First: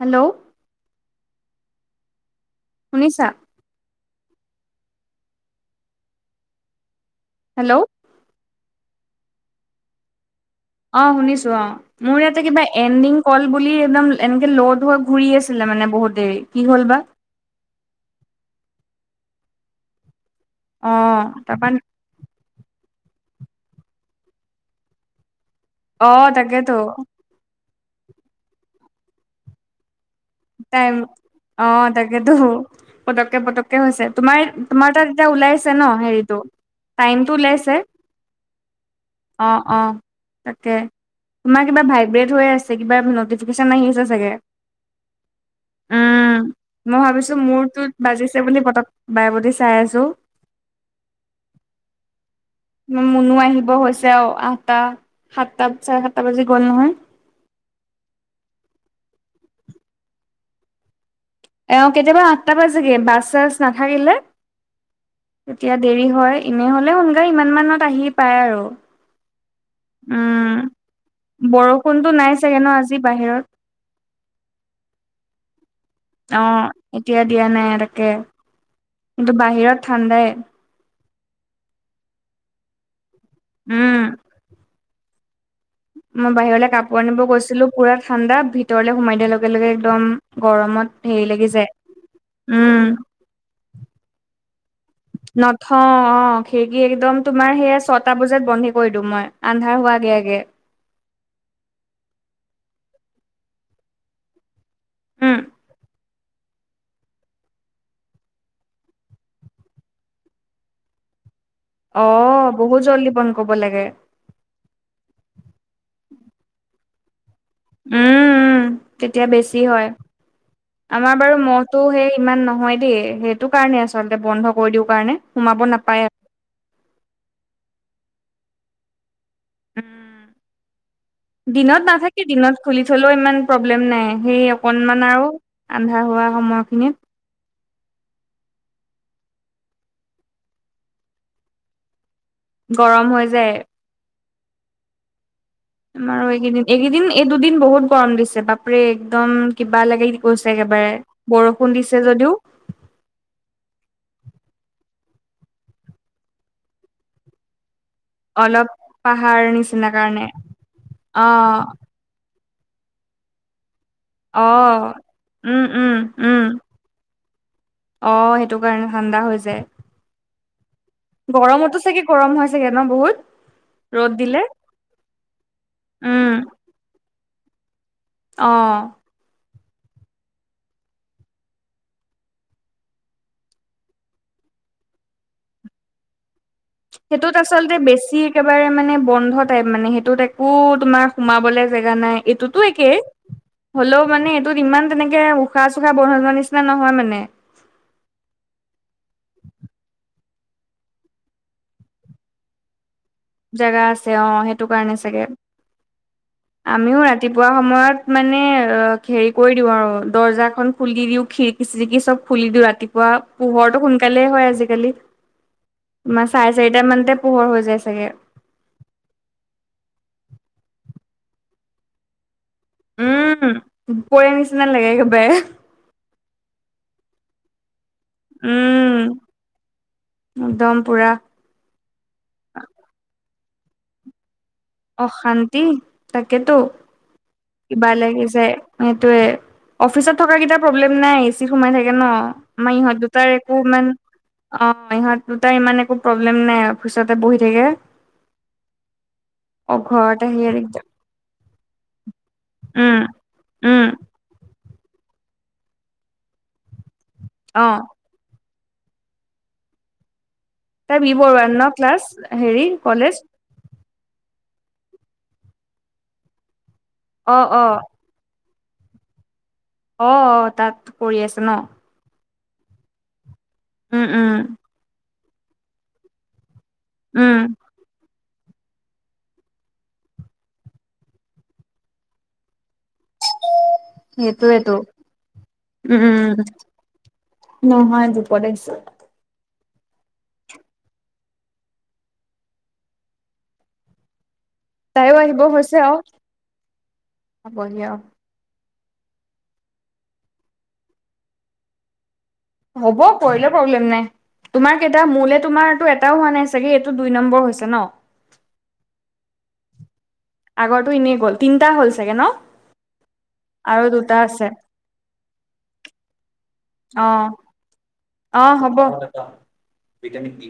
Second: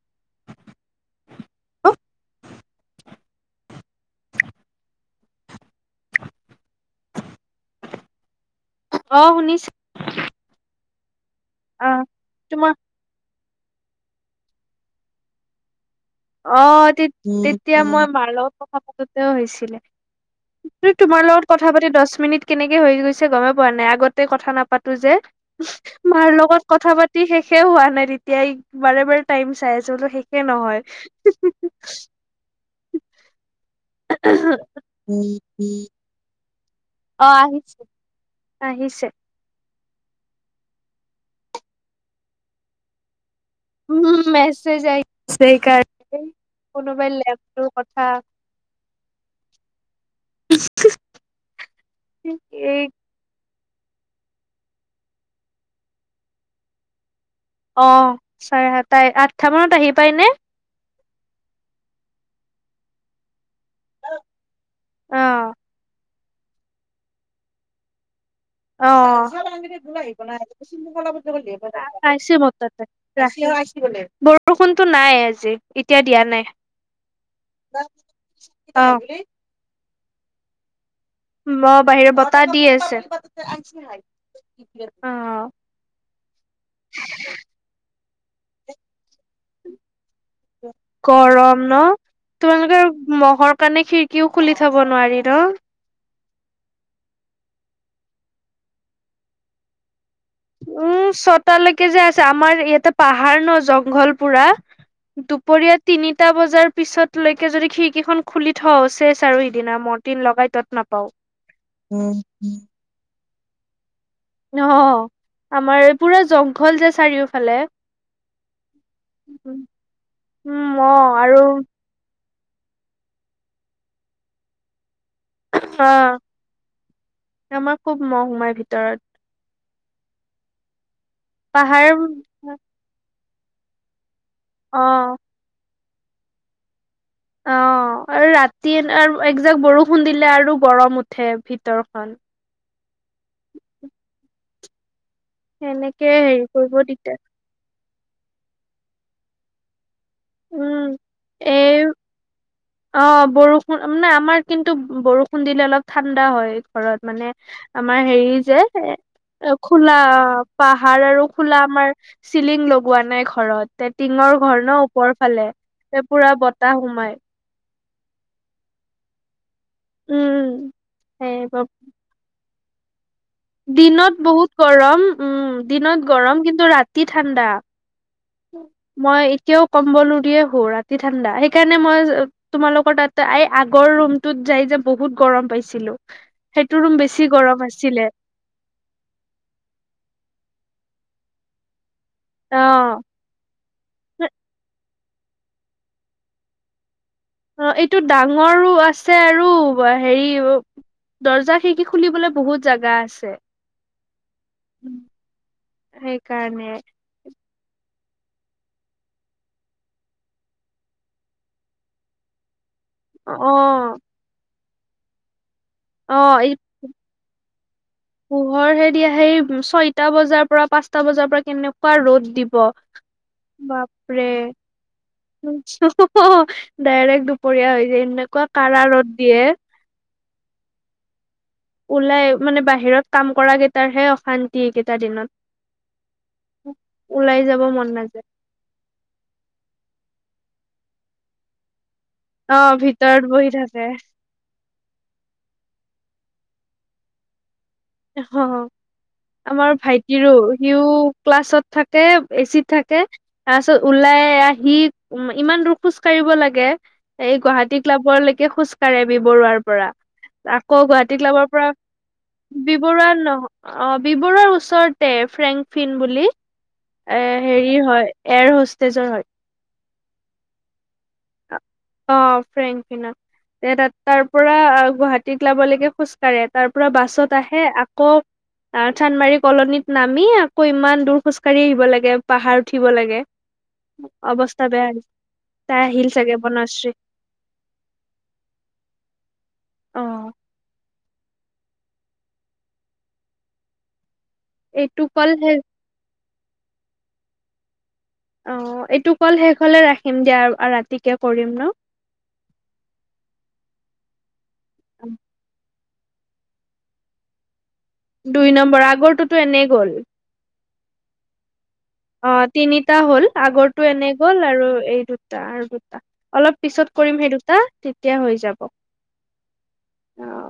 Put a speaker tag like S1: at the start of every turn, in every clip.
S1: Hello.
S2: অ
S1: শুনিছা? Hello.
S2: অ শুনিছো।
S1: অ শুনিছো অ। মোৰ ইয়াতে কিবা
S2: তোমাৰ
S1: এনডিং কল বুলি একদম এনেকে ল'ধ হৈ ঘূৰি আছিলে মানে বহুত। দেৰি
S2: অ
S1: কি হ'ল বা
S2: তেতিয়া মই মাৰ লগত কথা পাতোতেও
S1: অ
S2: হৈছিলে। তোমাৰ লগত
S1: তাৰপা
S2: কথা পাতি দহ মিনিট কেনেকে হৈ গৈছে গমে পোৱা নাই, আগতে কথা নাপাতো যে
S1: অ
S2: মাৰ লগত
S1: তাকেতো
S2: কথা পা তি শেষে হোৱা নাই তেতিয়া বাৰে বাৰে টাইম চাই আছো শেষে নহয়।
S1: টাইম অ তাকেতো পটককে পটককে হৈছে। তোমাৰ তোমাৰ তাত এতিয়া ওলাই আছে ন হেৰিটো।
S2: অ
S1: টাইমটো ওলাইছে?
S2: আহিছে আহিছে
S1: অ অ তাকে তোমাৰ কিবা ভাইব্ৰেট হৈ আছে কিবা নতি
S2: উম মেছেজ আহিছে সেইকাৰণে।
S1: উম মই
S2: কোনোবাই
S1: ভাবিছো
S2: লেপটোৰ কথা
S1: মূৰটোত বাজিছে বুলি পতক বায় প্ৰতি চাই আছো।
S2: [unintelligible]
S1: মনো আহিব হৈছে আৰু আঠটা সাতটা চাৰে সাতটা বাজি গ'ল নহয়।
S2: অ চাৰে সাততাই আঠটা মানত আহি পায় নে?
S1: অ কেতিয়াবা আঠটা বাজেগে বাছ চাছ নাথাকিলে
S2: অ
S1: তেতিয়া দেৰি হয়। এনেহ'লে সোনকালে ইমান মানত আহি পায় আৰু!
S2: অ'।
S1: উম বৰষুণতো নাই
S2: আহিছে মোৰ
S1: চাগে ন
S2: তাতে,
S1: আজি বাহিৰত
S2: বৰষুণতো নাই আজি। এতিয়া দিয়া নাই
S1: অ এতিয়া দিয়া নাই তাকে
S2: অ
S1: কিন্তু বাহিৰত ঠাণ্ডাই।
S2: অ বাহিৰত বতাহ দি আছে।
S1: উম
S2: অ
S1: মই বাহিৰলৈ কাপোৰ আনিব গৈছিলো! পুৰা ঠাণ্ডা। ভিতৰলে সোমাই দিয়াৰ লগে লগে একদম! গৰমত হেৰি লাগি
S2: গৰম
S1: যায়
S2: ন?
S1: উম
S2: তোমালোকে মহৰ কাৰণে খিৰিকীও খুলি থ'ব নোৱাৰি। ন
S1: নথ অ' অ' খিৰিকী একদম তোমাৰ সেয়া, ছটা বজাত বন্ধই কৰি দিওঁ মই, আন্ধাৰ হোৱাৰ আগে আগে।
S2: উম ছটালৈকে যে আছে, আমাৰ ইয়াতে পাহাৰ ন! জংঘল পুৰা।
S1: উম,
S2: দুপৰীয়া তিনিটা বজাৰ পিছত। লৈকে যদি খিৰিকীখন খুলি থওঁ, চেচ আৰু সিদিনা! ম'টিন লগাই তত নাপাও।
S1: অ' বহুত জল্দিী বন্ধ কৰিব লাগে।
S2: অ' আমাৰ এই পুৰা জংঘল যে চাৰিওফালে।
S1: উম উম, তেতিয়া বেছি হয়
S2: উম,
S1: আমাৰ
S2: মহ
S1: বাৰু
S2: আৰু
S1: মহ ত' সেই ইমান নহয় দেই! সেইটোকাৰণে আচলতে বন্ধ কৰি দিও কাৰণে! সোমাব নাপায়।
S2: অ' আমাৰ খুব মহ সোমায় ভিতৰত।
S1: উম, দিনত
S2: পাহাৰ
S1: নাথাকে। দিনত খুলি থ'লেও ইমান প্ৰব্লেম নাই। সেই অকনমান
S2: অ',
S1: আৰু! আন্ধাৰ হোৱা সময়খিনিত।
S2: অ' আৰু ৰাতি আৰু একজাক বৰষুণ দিলে আৰু গৰম উঠে ভিতৰখন!
S1: গৰম হৈ যায়।
S2: সেনেকে
S1: আৰু
S2: হেৰি
S1: এইকেইদিন,
S2: কৰিব
S1: এইকেইদিন
S2: দিগদাৰ।
S1: এই দুদিন বহুত গৰম দিছে। বাপৰে একদম কিবা লাগে কি গৈছে
S2: উম,
S1: একেবাৰে। বৰষুণ
S2: এই
S1: দিছে যদিও
S2: অ' বৰষুণ মানে, আমাৰ কিন্তু বৰষুণ দিলে অলপ ঠাণ্ডা হয় ঘৰত মানে! আমাৰ হেৰি যে,
S1: অলপ পাহাৰ
S2: এ
S1: নিচিনা
S2: খোলা
S1: কাৰণে
S2: পাহাৰ আৰু
S1: অ'।
S2: খোলা আমাৰ। চিলিং লগোৱা নাই ঘৰত। তে টিঙৰ
S1: অ',
S2: ঘৰ ন? ওপৰফালে
S1: উম, উম,
S2: পুৰা
S1: উম,
S2: বতাহ সোমায়।
S1: অ' সেইটো কাৰণে ঠাণ্ডা হৈ যায়।
S2: উম। সেই
S1: গৰমতো চাগে গৰম হয় চাগে ন বহুত? ৰ'দ
S2: দিনত
S1: দিলে,
S2: বহুত গৰম। উম, দিনত
S1: উম,
S2: গৰম কিন্তু ৰাতি ঠাণ্ডা।
S1: অ'।
S2: মই এতিয়াও কম্বল ওৰিয়ে শোও। ৰাতি ঠাণ্ডা! সেইকাৰণে মই। তোমালোকৰ তাতে এই আগৰ ৰুমটোত যাই যে বহুত গৰম পাইছিলো। সেইটো ৰুম বেছি
S1: সেইটোত
S2: গৰম
S1: আচলতে
S2: আছিলে!
S1: বেছি একেবাৰে মানে বন্ধ টাইপ মানে, সেইটোত একো তোমাৰ সোমাবলে। জেগা নাই।
S2: অ
S1: এইটোতো একে। হ'লেও মানে এইটোত ইমান। তেনেকে উশাহ-চোশাহ বন্ধ হৈ যোৱাৰ নিচিনা নহয় মানে!
S2: অ' এইটো ডাঙৰো আছে আৰু হেৰি দৰ্জা-খিৰিকী খুলিবলৈ বহুত জাগা আছে।
S1: জেগা আছে অ'। সেইটো কাৰণে চাগে!
S2: সেইকাৰণে
S1: আমিও ৰাতি ৰাতিপুৱা সময়ত মানে হেৰি কৰি দিওঁ আৰু! দৰ্জাখন খুলি দিও, খি খিৰিকী-ছিৰিকি চব খুলি দিওঁ ৰাতিপুৱা।
S2: অ
S1: পোহৰটো সোনকালে হয় আজিকালি!
S2: অ
S1: আমাৰ চাৰে-চাৰিটা মানতে পোহৰ হৈ যায় চাগে!
S2: পোহৰহে দি সেই ছয়টা বজাৰ পৰা পাঁচটা বজাৰ পৰা কেনেকুৱা ৰ'দ দিব!
S1: উম। দুপৰীয়া
S2: বাপৰে
S1: নিচিনা লাগে একেবাৰে।
S2: ডাইৰেক্ট দুপৰীয়া হৈ যায়। এনেকুৱা কাৰা
S1: উম
S2: ৰ'দ দিয়ে।
S1: একদম পুৰা
S2: ওলাই মানে বাহিৰত কাম কৰা কেইটাৰ হে অশান্তি। এইকেইটা দিনত
S1: অশান্তি তাকেতো
S2: ওলাই যাব মন
S1: কিবা
S2: নাযায়
S1: লাগিজাই। সেইটোয়ে অফিচত থকা কেইটা প্ৰব্লেম নাই এচিত সোমাই থাকে ন।
S2: অ
S1: আমাৰ ইহত
S2: ভিতৰত
S1: দুটাৰ
S2: বহি
S1: একো ইমান।
S2: থাকে
S1: অ' ইহঁত দুটাৰ ইমান একো প্ৰব্লেম নাই আৰু। অফিচতে বহি থাকে।
S2: [unintelligible] আমাৰ
S1: অ ঘৰত
S2: ভাইটিৰো,
S1: আহি দিগদাৰ
S2: সিও ক্লাছত থাকে, এ-চিত
S1: উম
S2: থাকে।
S1: উম
S2: তাৰপিছত ওলাই আহি উ ইমান দূৰ খোজ কাঢ়িব লাগে এই
S1: অ
S2: গুৱাহাটী ক্লাবৰলৈকে খোজ। বি বৰুৱাৰ পৰা আকৌ
S1: তাই বি
S2: গুৱাহাটী ক্লাবৰ পৰা।
S1: [unintelligible] হেৰি,
S2: বি বৰুৱা
S1: কলেজ
S2: নহ অ বি বৰুৱাৰ ওচৰতে ফ্ৰেংকফিন বুলি। এ
S1: অ অ
S2: হেৰি হয় এয়াৰ হোষ্টেজৰ হয়।
S1: অ অ তাত কৰি আছে ন।
S2: অ ফ্ৰেংকিনত ত
S1: উম
S2: তাৰ
S1: উম
S2: পৰা গুৱাহাটীত ক্লাব লৈকে খোজকাঢ়ে। তাৰ পৰা
S1: উম
S2: বাছত আহে আকৌ। আহ চান্দমাৰি কলনীত নামি আকৌ ইমান দূৰ খোজ কাঢ়ি আহিব লাগে পাহাৰ উঠিব লাগে। অৱস্থা
S1: সেইটোয়েতো
S2: বেয়া তাই
S1: উম
S2: আহিল
S1: উম
S2: চাগে বনশ্ৰী।
S1: নহয় দুপৰ [unintelligible]
S2: অ এইটো
S1: তাইও
S2: কল
S1: আহিব
S2: শেষ
S1: হৈছে আৰু পাবহি আৰু
S2: অ এইটো কল শেষ হলে ৰাখিম দিয়া আৰু ৰাতিকে কৰিম ন।
S1: হ'ব কৰিলে প্ৰব্লেম নাই তোমাৰ কেইটা মোলে তোমাৰো এটাও হোৱা নাই চাগে এইটো দুই নম্বৰ হৈছে ন।
S2: দুই নম্বৰ আগৰটোতো এনেই গ'ল।
S1: আগটো এনেই গ'ল তিনিটা হ'ল। চাগে ন
S2: অ তিনিটা হ'ল
S1: আৰু
S2: আগৰটো
S1: দুটা
S2: এনেই গ'ল
S1: আছে
S2: আৰু এই দুটা আৰু দুটা, অলপ পিছত
S1: অ
S2: কৰিম সেই দুটা তেতিয়া হৈ,
S1: অ
S2: যাব
S1: হ'ব।
S2: অ
S1: ভিটামিন দি।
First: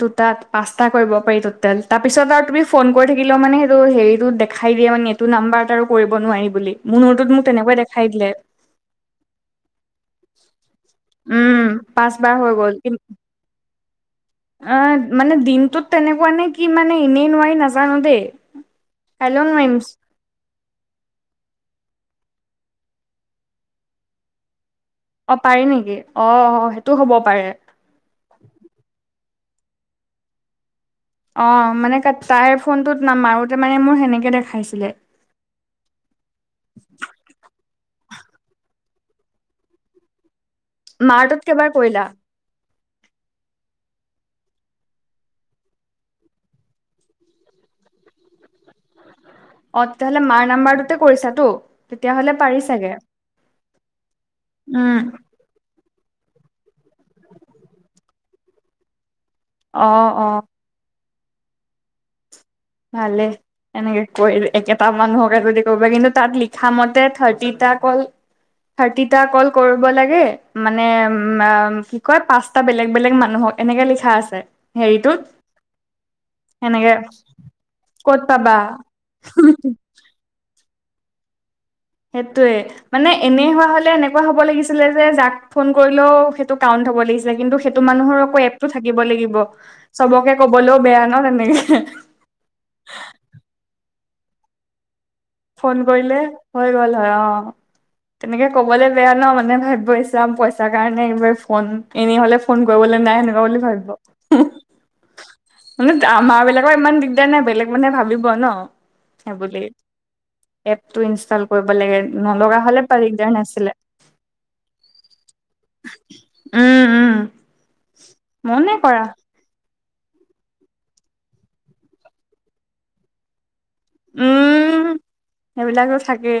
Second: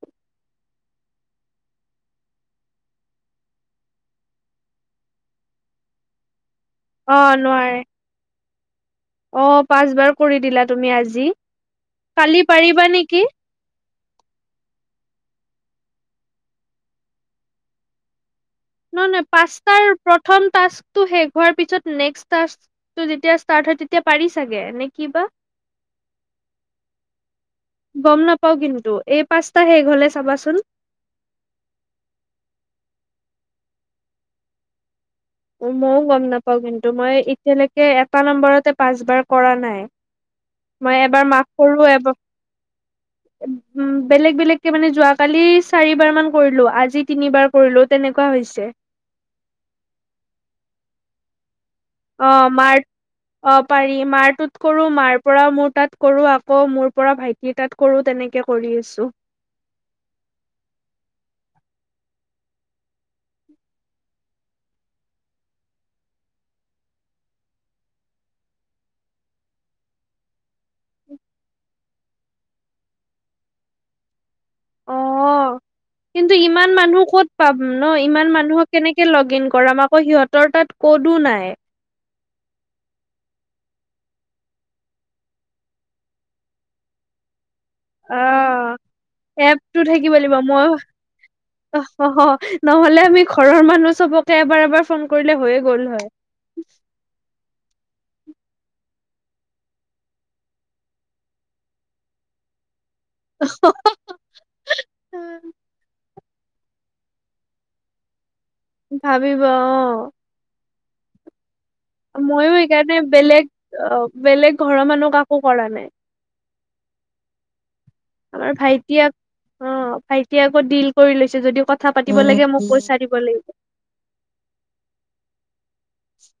S1: দুটাত পাঁচটা কৰিব পাৰি টোটেল তাৰ পিছত আৰু তুমি ফোন কৰি থাকিলেও মানে সেইটো হেৰি দেখাই দিয়ে মানে এইটো নাম্বাৰ আৰু কৰিব নোৱাৰি বুলি মোৰ
S2: অ
S1: মূৰটোত মোক
S2: নোৱাৰে
S1: তেনেকুৱাই দেখাই দিলে।
S2: অ পাঁচবাৰ কৰি দিলা তুমি আজি
S1: উম পাঁচবাৰ
S2: কালি
S1: হৈ গ'ল
S2: পাৰিবা নেকি।
S1: অ মানে দিনটোত তেনেকুৱা নে কি মানে এনেই মই নাজানো দেই।
S2: নহ নহয়
S1: কাইলৈ মাৰিমছ
S2: পাঁচাৰ প্ৰথম টাস্কটো শেষ হোৱাৰ পিছত নেক্স টাস্ক, তো যেতিয়া ষ্টাৰ্ট হয় তেতিয়া পাৰি চাগে নে কি বা,
S1: অ পাৰি নেকি অ অ সেইটো হ'ব পাৰে।
S2: গম নাপাও কিন্তু এই পাঁচটা শেষ হলে চাবাচোন।
S1: অ মানে তাইৰ ফোনটোত নামাৰোতে মানে মোৰ সেনেকে দেখাইছিলে।
S2: মইও গম নাপাও কিন্তু মই এতিয়ালৈকে এটা নম্বৰতে পাঁচ বাৰ কৰা নাই। মই এবাৰ
S1: মাৰটোত
S2: মাফ
S1: কেইবাৰ
S2: কৰো
S1: কৰিলা
S2: এব উ বেলেগ বেলেগকে মানে যোৱা কালি চাৰিবাৰ মান কৰিলো আজি তিনিবাৰ, কৰিলো তেনেকুৱা হৈছে।
S1: অ তেতিয়াহ'লে মাৰ নাম্বাৰটোতে কৰিছাটো।
S2: অ মাৰ অ পাৰি মাৰটোত কৰো
S1: উম
S2: মাৰ, পৰা মোৰ তাত কৰো আকৌ মোৰ পৰা ভাইটিৰ তাত কৰো তেনেকে কৰি আছো।
S1: অ অ, ভালে, এনেকে ক একেটা মানুহকে যদি কৰিবা কিন্তু তাত লিখা মতে থাৰ্টিটা কল, থাৰ্টিটা কল কৰিব লাগে, মানে উম কি কয় পাচঁ- টা বেলেগ বেলেগ মানুহক এনেকে লিখা আছে।
S2: অ,
S1: হেৰিটোত
S2: কিন্তু ইমান
S1: এনেকে
S2: মানুহ ক'ত? পাম ন
S1: ক'ত
S2: ইমান
S1: পাবা
S2: মানুহক কেনেকে লগ ইন কৰাম আকৌ সিহঁতৰ তাত ক'তো নাই।
S1: সেইটোৱে- মানে এনে হোৱা হলে এনেকুৱা হব লাগিছিলে যে যাক ফোন কৰিলেও সেইটো কাউণ্ট হব লাগিছিলে কিন্তু, সেইটো মানুহৰ আকৌ এপটো
S2: আহ
S1: থাকিব লাগিব
S2: এপটো থাকিব
S1: চবকে কবলেও বেয়া ন তেনেকে।
S2: অহ নহলে আমি ঘৰৰ মানুহ চবকে এবাৰ এবাৰ ফোন, কৰিলে হৈয়ে
S1: ফোন
S2: গ'ল হয়
S1: কৰিলে হৈ গল হয় অ, তেনেকে কবলৈ বেয়া ন মানে ভাবিব আহছ পইচাৰ কাৰণেবাৰ ফোন এনেই হলে ফোন কৰিবলৈ নাই নে। সেনেকা বুলি ভাবিব। হুম, মানে আমাৰ বিলাকৰ ইমান দিগদাৰ নাই বেলেগ মানুহে ভাবিব ন।
S2: ভাবিব অ।
S1: সেইবুলি এপটো ইনষ্টল- কৰিব লাগে,
S2: ময়ো
S1: নলগা হলে
S2: সেইকাৰণে
S1: পাৰি দিগদাৰ
S2: বেলেগ
S1: নাছিলে।
S2: অ বেলেগ ঘৰৰ মানুহ কাকো কৰা নাই
S1: উম উম।
S2: আমাৰ
S1: মনে কৰা
S2: ভাইটিয়ে- অঁ, ভাইটিয়ে আকৌ ডিল কৰি লৈছে যদিও কথা পাতিব লাগে মোক পইচা দিব লাগিব।
S1: উম সেইবিলাকো থাকেই,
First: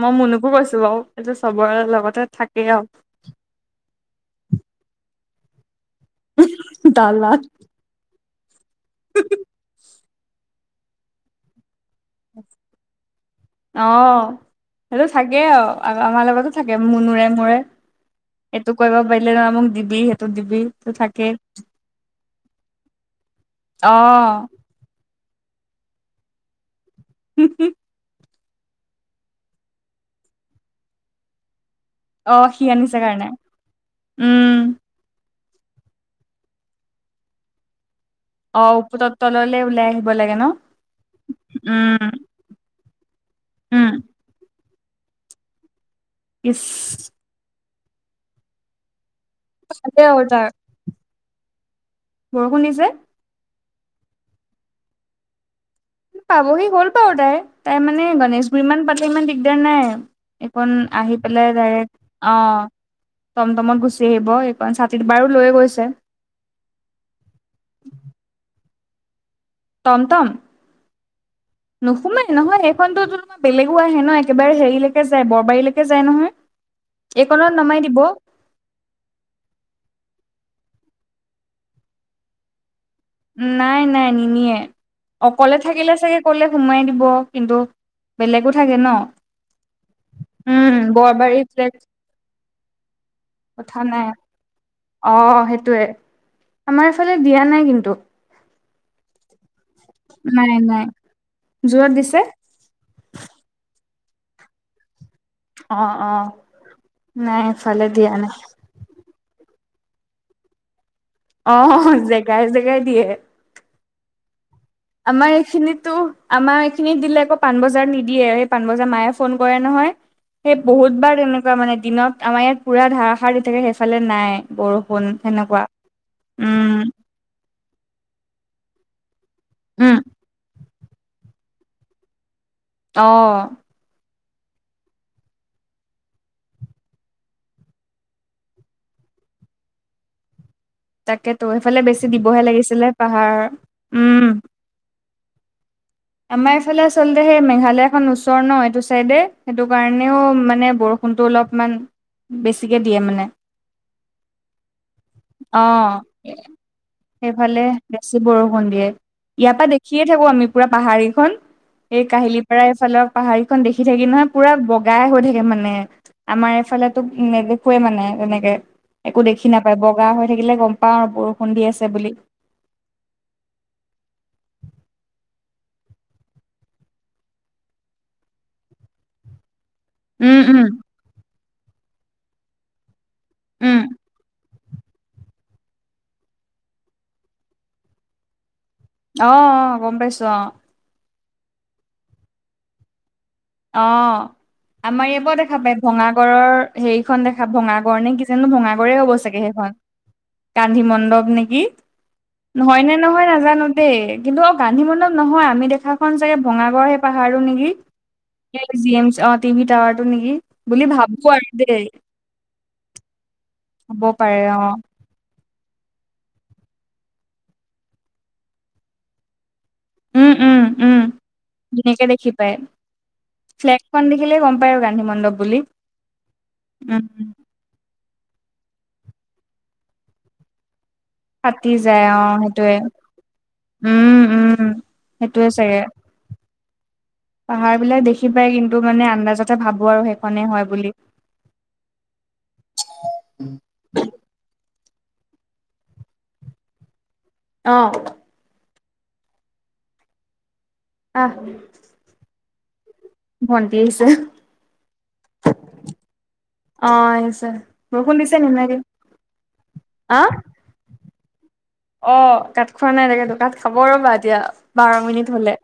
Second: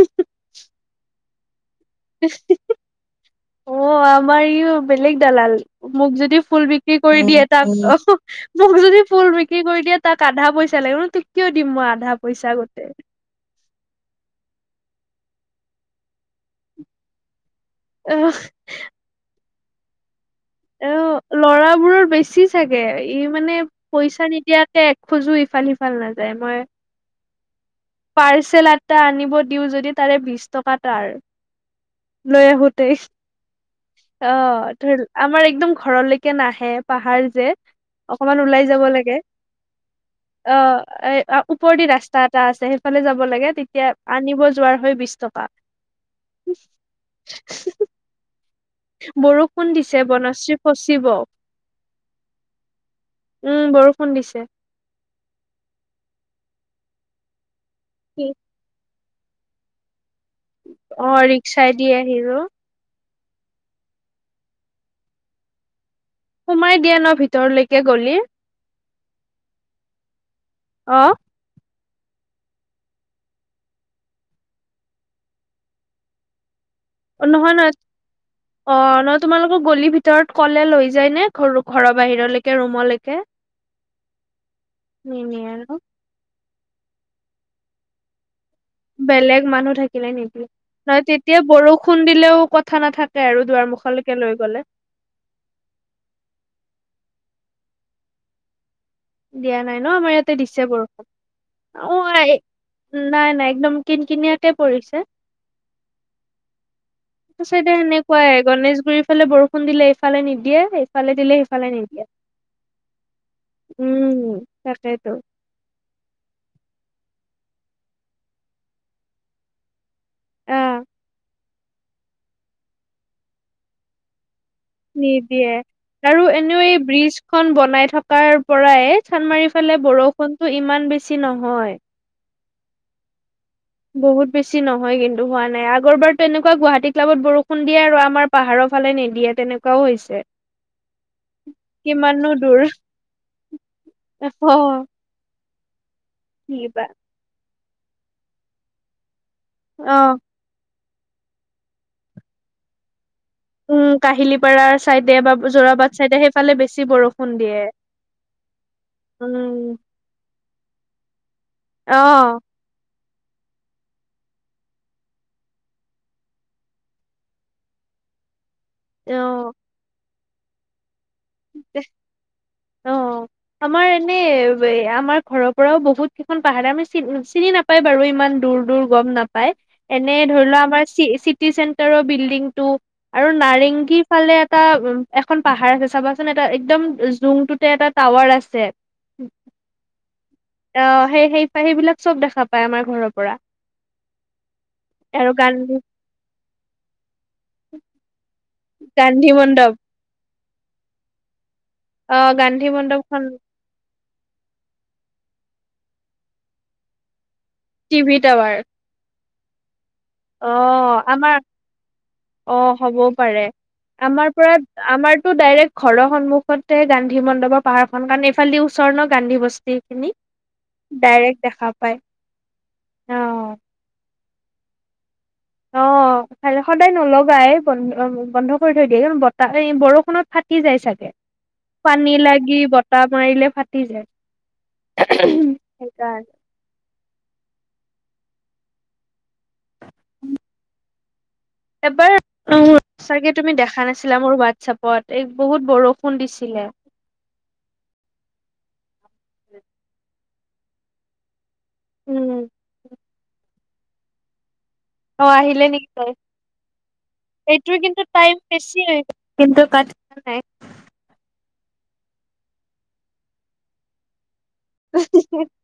S1: মই মুনুকো কৈছো বাও। এইটো চবৰে লগতে থাকেই আও।
S2: অ আমাৰ ই বেলেগ দালাল। মোক যদি ফুল বিক্ৰী কৰি দিয়ে, তাক অ মোক যদি ফুল বিক্ৰী কৰি দিয়ে। তাক আধা পইচা লাগিব ন তই কিয় দিম মই আধা পইচা গোতে।
S1: অঁ সেইটো থাকে আৰু আমাৰ লগতো থাকে মুনুৰে মোৰে।
S2: উম,
S1: এইটো কৰিব পাৰিলে নহয় মোক দিবি সেইটো দিবি। সেইটো থাকেই
S2: এ লৰাবোৰৰ বেছি চাগে ই মানে
S1: অ
S2: পইচা নিদিয়াকে- খোজো ইফাল সিফাল নাযায় মই-
S1: কি [unintelligible]
S2: পাৰ্চেল এটা আনিব দিও যদি তাৰে বিশ টকা তাৰ।
S1: অ
S2: লৈ
S1: সি
S2: আহোতেই,
S1: আনিছে কাৰণে উম
S2: অঁ ধ- আমাৰ একদম ঘৰলৈকে নাহে, পাহাৰ যে অকমান
S1: অ
S2: ওলাই যাব
S1: উপুতৰ
S2: লাগে-
S1: তললে ওলাই আহিব লাগে ন।
S2: অঁ এ ওপৰেদি
S1: উম
S2: ৰাস্তা এটা আছে সেইফালে যাব লাগে
S1: উম
S2: তেতিয়া আনিব- যোৱাৰ হৈ বিশ টকা।
S1: ইচ -
S2: উ [unintelligible] বৰষুণ দিছে
S1: ভালেই আৰু তাৰ
S2: বনাশ্ৰী ফচিব।
S1: বৰষুণ দিছে
S2: উম বৰষুণ দিছে।
S1: পাবহি হ'ল বাৰু তাই, তাই মানে গণেশগুৰি মান পালে ইমান দিগদাৰ নাই। এইকন
S2: অ
S1: আহি পেলাই
S2: ৰিক্সাই দি
S1: ডাইৰেক্ট,
S2: আহিলো
S1: অঁ - টমটমত গুচি আহিব এইকন, ছাতিটো বাৰো লৈয়ে গৈছে।
S2: সোমাই দিয়া ন ভিতৰলৈকে গলি।
S1: টমটম।
S2: অঁ
S1: নোসোমাই নহয় সেইখনতো- বেলেগো আহে ন, একেবাৰে হেৰিলৈকে যায় বৰবাৰীলৈকে যায় নহয়।
S2: নহয়
S1: এইকণত
S2: নই-
S1: নমাই দিব
S2: অ, নহলে তোমালোকক গলি ভিতৰত ক'লে লৈ যায় নে ঘৰু ঘৰৰ বাহিৰলৈকে ৰুমলৈকে।
S1: নাই নাই নিনিয়ে
S2: নিনিয়ে
S1: অকলে
S2: ন?
S1: থাকিলে চাগে কলে সোমাই দিব কিন্তু। বেলেগো থাকে ন
S2: বেলেগ মানুহ থাকিলে নিনিয়ে
S1: উম
S2: নহয়
S1: বৰবাৰী
S2: তেতিয়া
S1: ফ্লেট
S2: বৰষুণ দিলেও কথা নাথাক কে আৰু দুৱাৰ
S1: কথা নাই
S2: মুুখলৈকে লৈ গ'লে
S1: অ সেইটোৱে আমাৰ এইফালে দিয়া নাই কিন্তু
S2: দিয়া নাই ন আমাৰ ইয়াতে
S1: নাই
S2: দিছে
S1: নাই
S2: বৰষুণ,
S1: যোৰত
S2: অঁ
S1: দিছে
S2: এই - নাই নাই একদম কিন কিনিয়াকে পৰিছে।
S1: অ অ নাই
S2: চাইদে,
S1: এইফালে দিয়া
S2: সেনেকুৱাই
S1: নাই
S2: গণেশগুৰি - ইফালে বৰষুণ দিলে এইফালে নিদিয়ে এইফালে দিলে
S1: অ
S2: সেইফালে নিদিয়ে।
S1: জেগাই জেগাই দিয়ে
S2: উম তাকে
S1: আমাৰ এইখিনিতো আমাৰ এইখিনি দিলে আকৌ পাণবজাৰ নিদিয়ে সেই পাণবজাৰ মায়ে ফোন কৰে নহয় সেই
S2: আহ
S1: বহুত বাৰ তেনেকুৱা মানে দিনত আমাৰ ইয়াত পুৰা ধাৰাসাৰ দি থাকে সেইফালে নাই। বৰষুণ
S2: নিদিয়ে
S1: সেনেকুৱা
S2: আৰু এনেও এই
S1: উম
S2: ব্ৰীজ খন বনাই থকাৰ পৰাই চান্দমাৰি ফালে
S1: উম
S2: বৰষুণটো ইমান বেছি নহয়
S1: অ
S2: বহুত বেছি নহয় কিন্তু হোৱা নাই আগৰ বাৰতো এনেকুৱা গুৱাহাটী ক্লাবত বৰষুণ দিয়ে আৰু আমাৰ পাহাৰৰ ফালে নিদিয়ে তেনেকুৱাও হৈছে।
S1: তাকে তো সেইফালে বেছি
S2: কিমাননো
S1: দিবহে
S2: দূৰ
S1: লাগিছিলে পাহাৰ উম
S2: অ
S1: আমাৰ ইফালে
S2: কিবা
S1: আচলতে সেই মেঘালয়খন ওচৰ ন এইটো চাইডে সেইটো
S2: অ
S1: কাৰণেও মানে বৰ ষুণটো অলপমান বেছিকৈ দিয়ে মানে
S2: উম কাহিলীপাৰাৰ চাইডে বা
S1: অ
S2: জোৰাবাট চাইডে সেইফালে বেছি বৰষুণ
S1: সেইফালে
S2: দিয়ে
S1: বেছি বৰষুণ দিয়ে ইয়াৰ পৰা
S2: উম
S1: দেখিয়ে থাকো আমি পুৰা পাহাৰকেইখন এই
S2: অ
S1: কাহিলী পাৰা এইফালৰ পাহাৰকেইখন দেখি থাকি নহয় পুৰা বগাই হৈ থাকে মানে আমাৰ এইফালে তো নেদেখোৱে মানে এনেকে। একো দেখি
S2: অ
S1: নাপায় বগা হৈ থাকিলে গম পাওঁ বৰষুণ দি আছে বুলি।
S2: অ আমাৰ এনে আমাৰ ঘৰৰ পৰাও বহুত কেইখন পাহাৰ আমি চ চিনি নাপ পাই বাৰু ইমান দূৰ দূৰ গম নাপ পায় এনে
S1: উম,
S2: ধৰি লোৱা
S1: উম,
S2: আমাৰ চি চিটি চেন্টাৰৰ বিল্ডিং টো। আৰু
S1: উম,
S2: নাৰেংগী ফালে এটা উ এখন পাহাৰ আছে চাবা। চোন এটা একদম জুংটোতে এটা টাৱাৰ আছে।
S1: অ অ গমপাইছো অ
S2: আহ সেই সেই সেইবিলাক চব দেখা পায় আমাৰ ঘৰৰ পৰা
S1: অ আমাৰ এয়া
S2: আৰু
S1: পাওঁ দেখা
S2: গান্ধী
S1: পায় ভঙাগড়ৰৰ সেইখন দেখা ভঙাগৰ নে কিজানো ভঙাগৰে হ'ব
S2: গান্ধী
S1: চাগে
S2: মণ্ডপ
S1: সেইখন কান্ধি মণ্ডপ নেকি,
S2: অ', গান্ধী
S1: হয় নে
S2: মণ্ডপখন
S1: নহয় নাজানো দেই কিন্তু অ গান্ধী মণ্ডপ নহয় আমি দেখাখন চাগে ভঙাগড়ৰ সেই পাহাৰো নেকি?
S2: টিভি তাৱা
S1: সেই জিয়েম অ টিভি টাৱাৰ টো নেকি বুলি
S2: অ',
S1: ভাবো
S2: আমাৰ
S1: আৰু দেই
S2: অ হ'বও পাৰে
S1: হ'ব
S2: আমাৰ
S1: পাৰে
S2: পৰা
S1: অ
S2: আমাৰতো ডাইৰেক্ট ঘৰৰ সন্মুখতে গান্ধী মণ্ডপৰ পাহাৰ খন কাৰণে এইফালদি ওচৰ ন গান্ধী বস্তি। খিনি
S1: উম উম উম
S2: ডাইৰেক্ট দেখা পায়
S1: ধুনীয়াকে দেখি পায়
S2: অ
S1: ফ্লেগ খন দেখিলে গম পায় আৰু গান্ধী মণ্ডপ। বুলি
S2: অ খালি সদায়
S1: উম
S2: নলগাই। বন্ধ বন্ধ কৰি থৈ দিয়ে কিন্তু বতাহ বৰষুণত ফাটি যায় চাগে।
S1: ফাটি যায়
S2: পানী
S1: অ
S2: লাগি
S1: সেইটোয়ে
S2: বতাহ মাৰিলে ফাটি যায়
S1: উম উম। সেইটোৱে চাগে।
S2: সেইকাৰণে
S1: পাহাৰ বিলাক দেখি পাই কিন্তু মানে আন্দাজতে ভাবো আৰু সেইখনেই হয় বুলি।
S2: এবাৰ। চাগে তুমি দেখা নাছিলা মোৰ হোৱাটছএপত এই বহুত বৰষুণ দিছিলে।
S1: অ।
S2: [unintelligible]
S1: আহ।
S2: উম
S1: ভন্টি আহিছে।
S2: অ আহিলে নেকি গৈ?
S1: অ আহিছে
S2: এইটো কিন্তু
S1: বৰষুণ
S2: টাইম
S1: দিছে নি আপোনালোকে
S2: বেছি, কিন্তু কাট খোৱা
S1: আ
S2: নাই।
S1: অ কাত খোৱা নাই তাতো কাত খাব ৰ'বা এতিয়া। বাৰ মিনিট হলে।